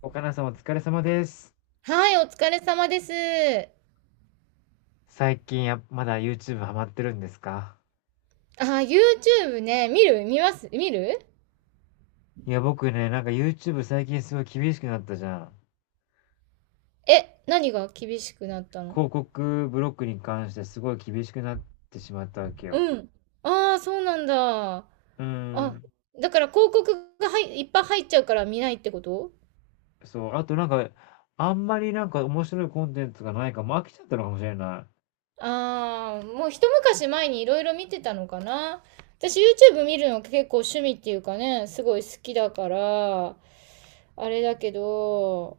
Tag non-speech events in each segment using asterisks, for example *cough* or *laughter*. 岡菜さんお疲れ様です。はい、お疲れ様です。最近や、まだ YouTube ハマってるんですか？YouTube ね、見ます。いや、僕ね、なんか YouTube 最近すごい厳しくなったじゃん。え、何が厳しくなったの？広告ブロックに関してすごい厳しくなってしまったわけよ。うん。ああ、そうなんだ。あ、うーん。だから広告がはいいっぱい入っちゃうから見ないってこと？そう。あとなんか、あんまりなんか面白いコンテンツがないから、も飽きちゃったのかもしれない。ああ、もう一昔前にいろいろ見てたのかな。私 YouTube 見るの結構趣味っていうかね、すごい好きだから、あれだけど、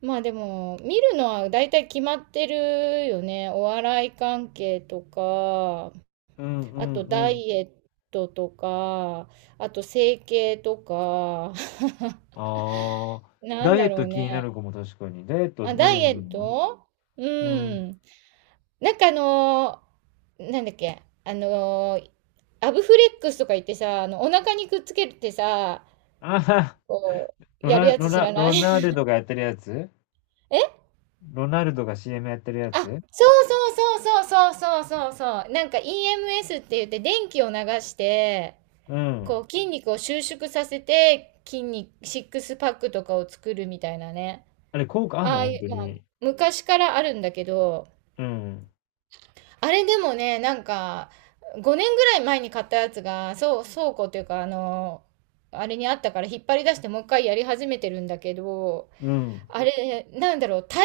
まあでも、見るのは大体決まってるよね。お笑い関係とか、うんうあとんうダん。イエットとか、あと整形とか、*laughs* ああ、なんダイエだッろトう気になね。る子も確かに。ダイエットあ、ダ何イ見エてッんの？ト。ううん。ん。なんかあのーなんだっけ、あのーアブフレックスとか言ってさ、あの、お腹にくっつけてさ、あはは、こう、やるやつ知らない？ ロ *laughs* ナルドがやってるやつ？え？ロナルドが CM やってるやあ、つ？そうそうそうそうそうそうそう。なんか EMS って言って電気を流して、うん。こう筋肉を収縮させて筋肉、シックスパックとかを作るみたいなね。あれ効果あんあのあ本い当う、まあ、に？昔からあるんだけど、うん。あれでもね、なんか5年ぐらい前に買ったやつが、そう、倉庫っていうか、あの、あれにあったから引っ張り出してもう一回やり始めてるんだけど、うん。あれ、なんだろう、帯同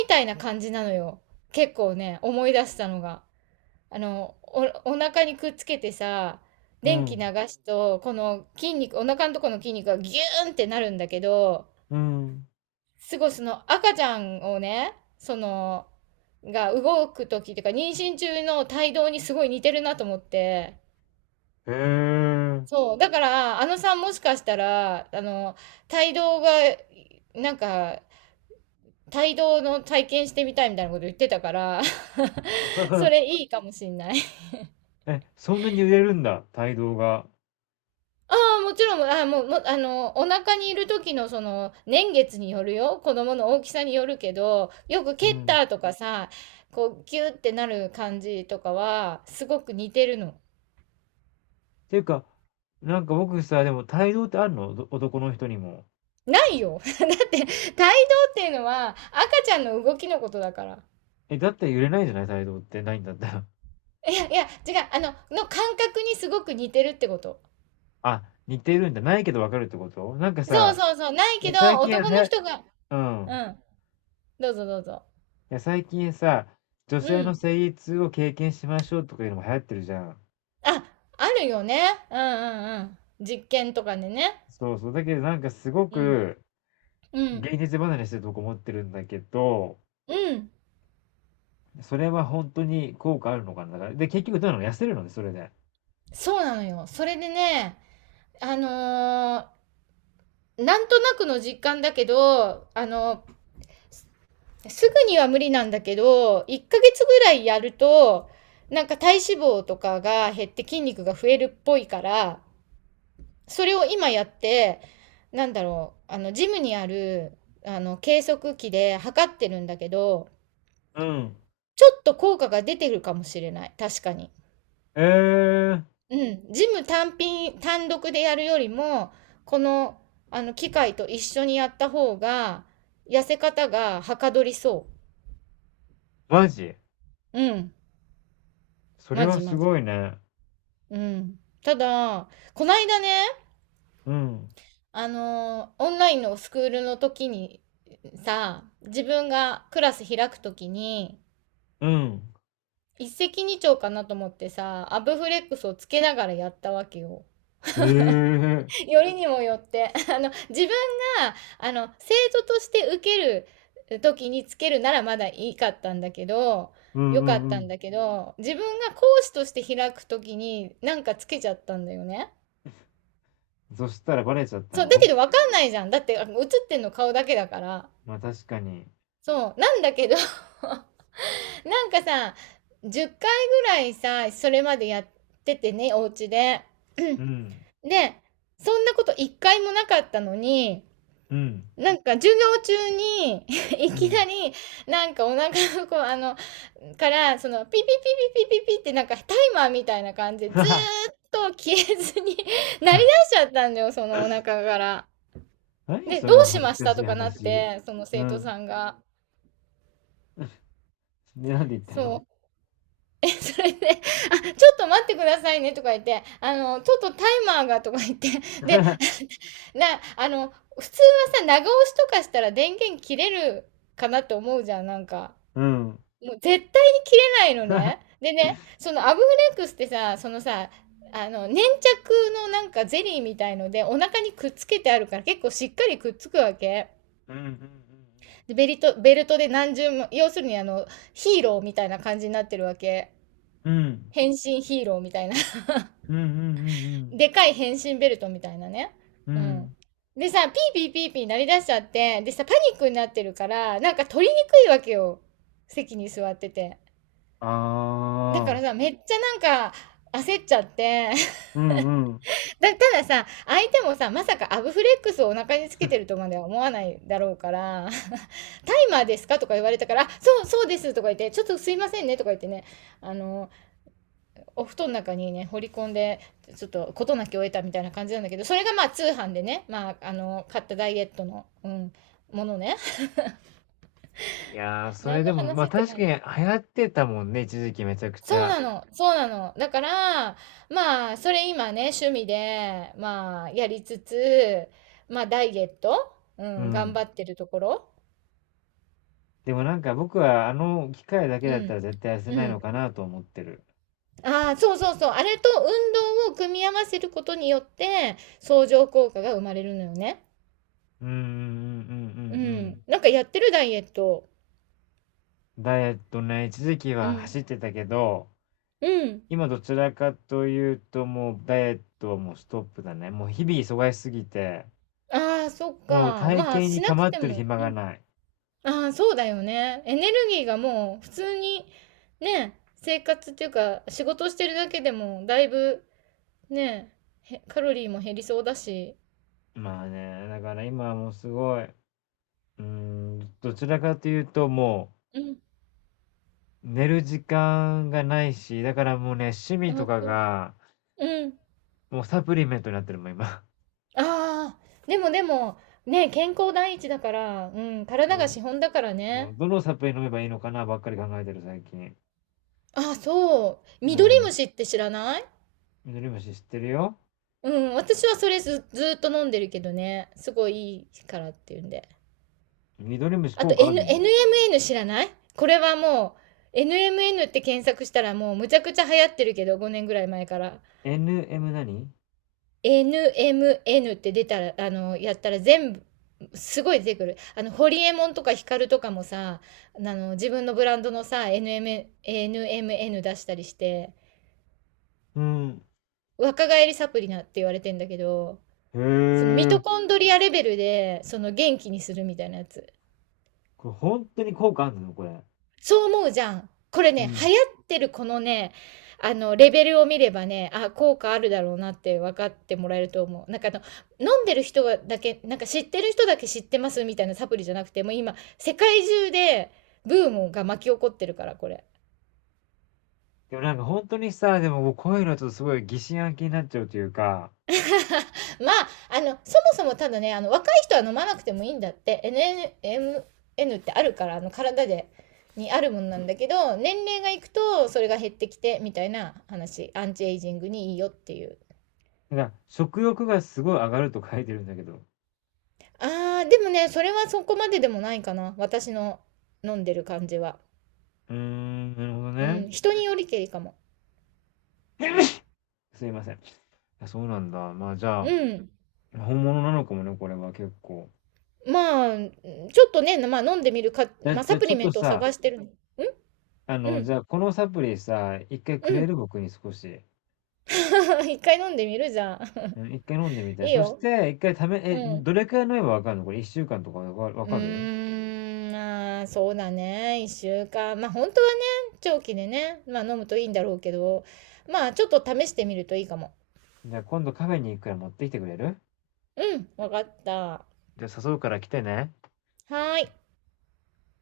みたいな感じなのよ。結構ね、思い出したのが。あの、お、お腹にくっつけてさ、う電気ん。流すと、この筋肉、お腹のとこの筋肉がギューンってなるんだけど、うん。すごいその赤ちゃんをね、その、が動く時っていうか、妊娠中の胎動にすごい似てるなと思って。へえ。そう。だから、あのさんもしかしたら、あの、胎動が、なんか、胎動の体験してみたいみたいなこと言ってたから、*laughs* それ *laughs* いいかもしんない。え、そんなに売れるんだ、帯同が？ああ、もちろん、あもう、もあの、お腹にいる時のその、年月によるよ。子供の大きさによるけど、よくう蹴っん。たとかさ、こう、ギューってなる感じとかは、すごく似てるの。っていうか、なんか僕さ、でも帯同ってあるのおど男の人にも？ないよ。*laughs* だって、胎動っていうのは、赤ちゃんの動きのことだから。え、だったら揺れないじゃない、帯同ってないんだったら。いや、いや、違う、あの、の感覚にすごく似てるってこと。*laughs* あ、似てるんだ。ないけどわかるってことなんかそうさ、そうそう、ないいけやど、最近男はのや、人が、ううん。ん、どうぞどうぞ。いや最近さ、女性うのん。生理痛を経験しましょうとかいうのも流行ってるじゃん。あ、あるよね。うんうんうん。実験とかでね。そうそう。だけどなんかすごうん。くうん。現実離れしてるとこ思ってるんだけど、うん。それは本当に効果あるのかな。だからで、結局どうなの、痩せるのね、それで。そうなのよ。それでね、あのー、なんとなくの実感だけど、あの、すぐには無理なんだけど、1ヶ月ぐらいやると、なんか体脂肪とかが減って筋肉が増えるっぽいから、それを今やって、なんだろう、あの、ジムにある、あの、計測器で測ってるんだけど、うん、ちょっと効果が出てるかもしれない。確かに。えー、うん、ジム単品、単独でやるよりも、この、あの、機械と一緒にやった方が、痩せ方がはかどりそマジ？う。うん、それマはジすマジ。ごいね。うん。ただ、こないだね、うん、オンラインのスクールの時に、さ、自分がクラス開く時に、うん、一石二鳥かなと思ってさ、アブフレックスをつけながらやったわけよ。えー、*laughs* よりにもよって *laughs* あの自分があの生徒として受ける時につけるならまだいいかったんだけど、うん、ようかっん、うたんん、だけど自分が講師として開く時になんかつけちゃったんだよね。そしたらバレちゃったそうだの？けどわかんないじゃん、だってあの映ってんの顔だけだから。まあ確かに。そうなんだけど、 *laughs* なんかさ10回ぐらいさそれまでやっててねお家で。うん、*clears throat* で、そんなこと一回もなかったのに、うん。なんか授業中に *laughs* いうきなん。り、なんかお腹のこう、あの、から、その、ピピピピピピピってなんかタイマーみたいな感じでず *laughs* ーっと消えずに *laughs* 鳴り出しちゃったんだよ、そのお腹から。何で、そどのうし恥まずしかたしといかなっ話。て、そのう生徒ん。さんが。で、なんで言ったその？ う。え、それで、あ、ちょっと待ってくださいねとか言って、あの、ちょっとタイマーがとか言って、で、*laughs* *laughs* な、あの、普通はさ、長押しとかしたら電源切れるかなって思うじゃん、なんか。うん、うん、もう絶対に切れないのね。でね、そのアブフレックスってさ、そのさ、あの、粘着のなんかゼリーみたいのでお腹にくっつけてあるから結構しっかりくっつくわけ。うん、うん。うんで、ベルトで何重も、要するにあの、ヒーローみたいな感じになってるわけ。うん。変身ヒーローみたいな。うんうんう *laughs* んでかい変身ベルトみたいなね。うんううん。うん。ん。でさ、ピーピーピーピー鳴り出しちゃって、でさ、パニックになってるから、なんか取りにくいわけよ。席に座ってて。あだからあ。さ、めっちゃなんか焦っちゃって *laughs* うんうん。たださ、相手もさ、まさかアブフレックスをお腹につけてるとまでは思わないだろうから、*laughs* タイマーですかとか言われたから、あそう、そうですとか言って、ちょっとすいませんねとか言ってね、あの、お布団の中にね、掘り込んで、ちょっと事なきを得たみたいな感じなんだけど、それがまあ通販でね、まあ、あの、買ったダイエットの、うん、ものね。いやー、*laughs* そ何れのでも、話ま、って確か感にじ。流行ってたもんね、一時期めちゃくちそうゃ。なの、そうなの。だから、まあ、それ今ね、趣味で、まあ、やりつつ、まあ、ダイエット、ううん、頑ん。張ってるところ。でもなんか僕はあの機械だけうだったん。ら絶対痩せうないん。のかなと思ってる。ああ、そうそうそう。あれと運動を組み合わせることによって、相乗効果が生まれるのよね。うんうんうんうんうんううん。ん。なんかやってるダイエット。ダイエットね、一時期うはん。走ってたけど、うん。今どちらかというともうダイエットはもうストップだね。もう日々忙しすぎて、ああ、そっもうか。体ま型あ、にしなく構っててるも。暇がない。ああ、そうだよね。エネルギーがもう普通にね、生活っていうか仕事をしてるだけでもだいぶね、へカロリーも減りそうだし。まあね、だから今はもうすごい、うーん、どちらかというともうん。う寝る時間がないし、だからもうね、趣味とあかと、が、うん。もうサプリメントになってるもん、今。ああ、でもでも、ね、健康第一だから、うん、体がも資本だからう、もね。うどのサプリ飲めばいいのかなばっかり考えてる、最近。あそう。う緑ん。虫って知らない？緑虫知ってるよ。うん、私はそれず、ずーっと飲んでるけどね。すごいいいからっていうんで。緑虫あ効と、果あん の？ NMN 知らない？これはもう、NMN って検索したらもうむちゃくちゃ流行ってるけど、5年ぐらい前から。NM 何？ NMN って出たら、あの、やったら全部、すごい出てくる。あの、ホリエモンとかヒカルとかもさ、あの、自分のブランドのさ、NMN 出したりして、うん。若返りサプリなって言われてんだけど、へそのミトえ。コンドリアレベルで、その元気にするみたいなやつ。これ本当に効果あんの、これ？そう思うじゃん。これうね、流ん。行ってるこのね、あの、レベルを見ればね、あ、効果あるだろうなって分かってもらえると思う。なんかあの、飲んでる人がだけ、なんか知ってる人だけ知ってますみたいなサプリじゃなくて、もう今、世界中で、ブームが巻き起こってるから、これ。でもなんか本当にさ、でもこういうのはちょっとすごい疑心暗鬼になっちゃうというか、*laughs* まあ、あの、そもそもただね、あの、若い人は飲まなくてもいいんだって、エヌエムエヌってあるから、あの、体で、にあるもんなんだけど、年齢がいくと、それが減ってきて、みたいな話、アンチエイジングにいいよっていう。だから、食欲がすごい上がると書いてるんだけど。ああ、でもね、それはそこまででもないかな。私の飲んでる感じは。うーん、なるほどうね。ん、人によりけりかも。*laughs* すいません。あそうなんだ。まあ、じゃうあ、ん。本物なのかもね、これは結構。まあ、ちょっとね、まあ飲んでみるか、じゃあ、まあじサゃ、プちょリっメとントをさ、探してるの。ん。あうの、じん。ゃあ、このサプリさ、一回うくれん。る、僕に少し？*laughs* 一回飲んでみるじゃん。うん、一回飲んでみ *laughs* て。いいそしよ。て、一回ため、え、うん。どれくらい飲めばわかるの、これ、一週間とかわかわうかる？ーん、まあ、そうだね。一週間。まあ本当はね、長期でね、まあ飲むといいんだろうけど、まあちょっと試してみるといいかも。じゃあ、今度カフェに行くから持ってきてくれる？うん、わかった。はじゃあ、誘うから来てね。ーい。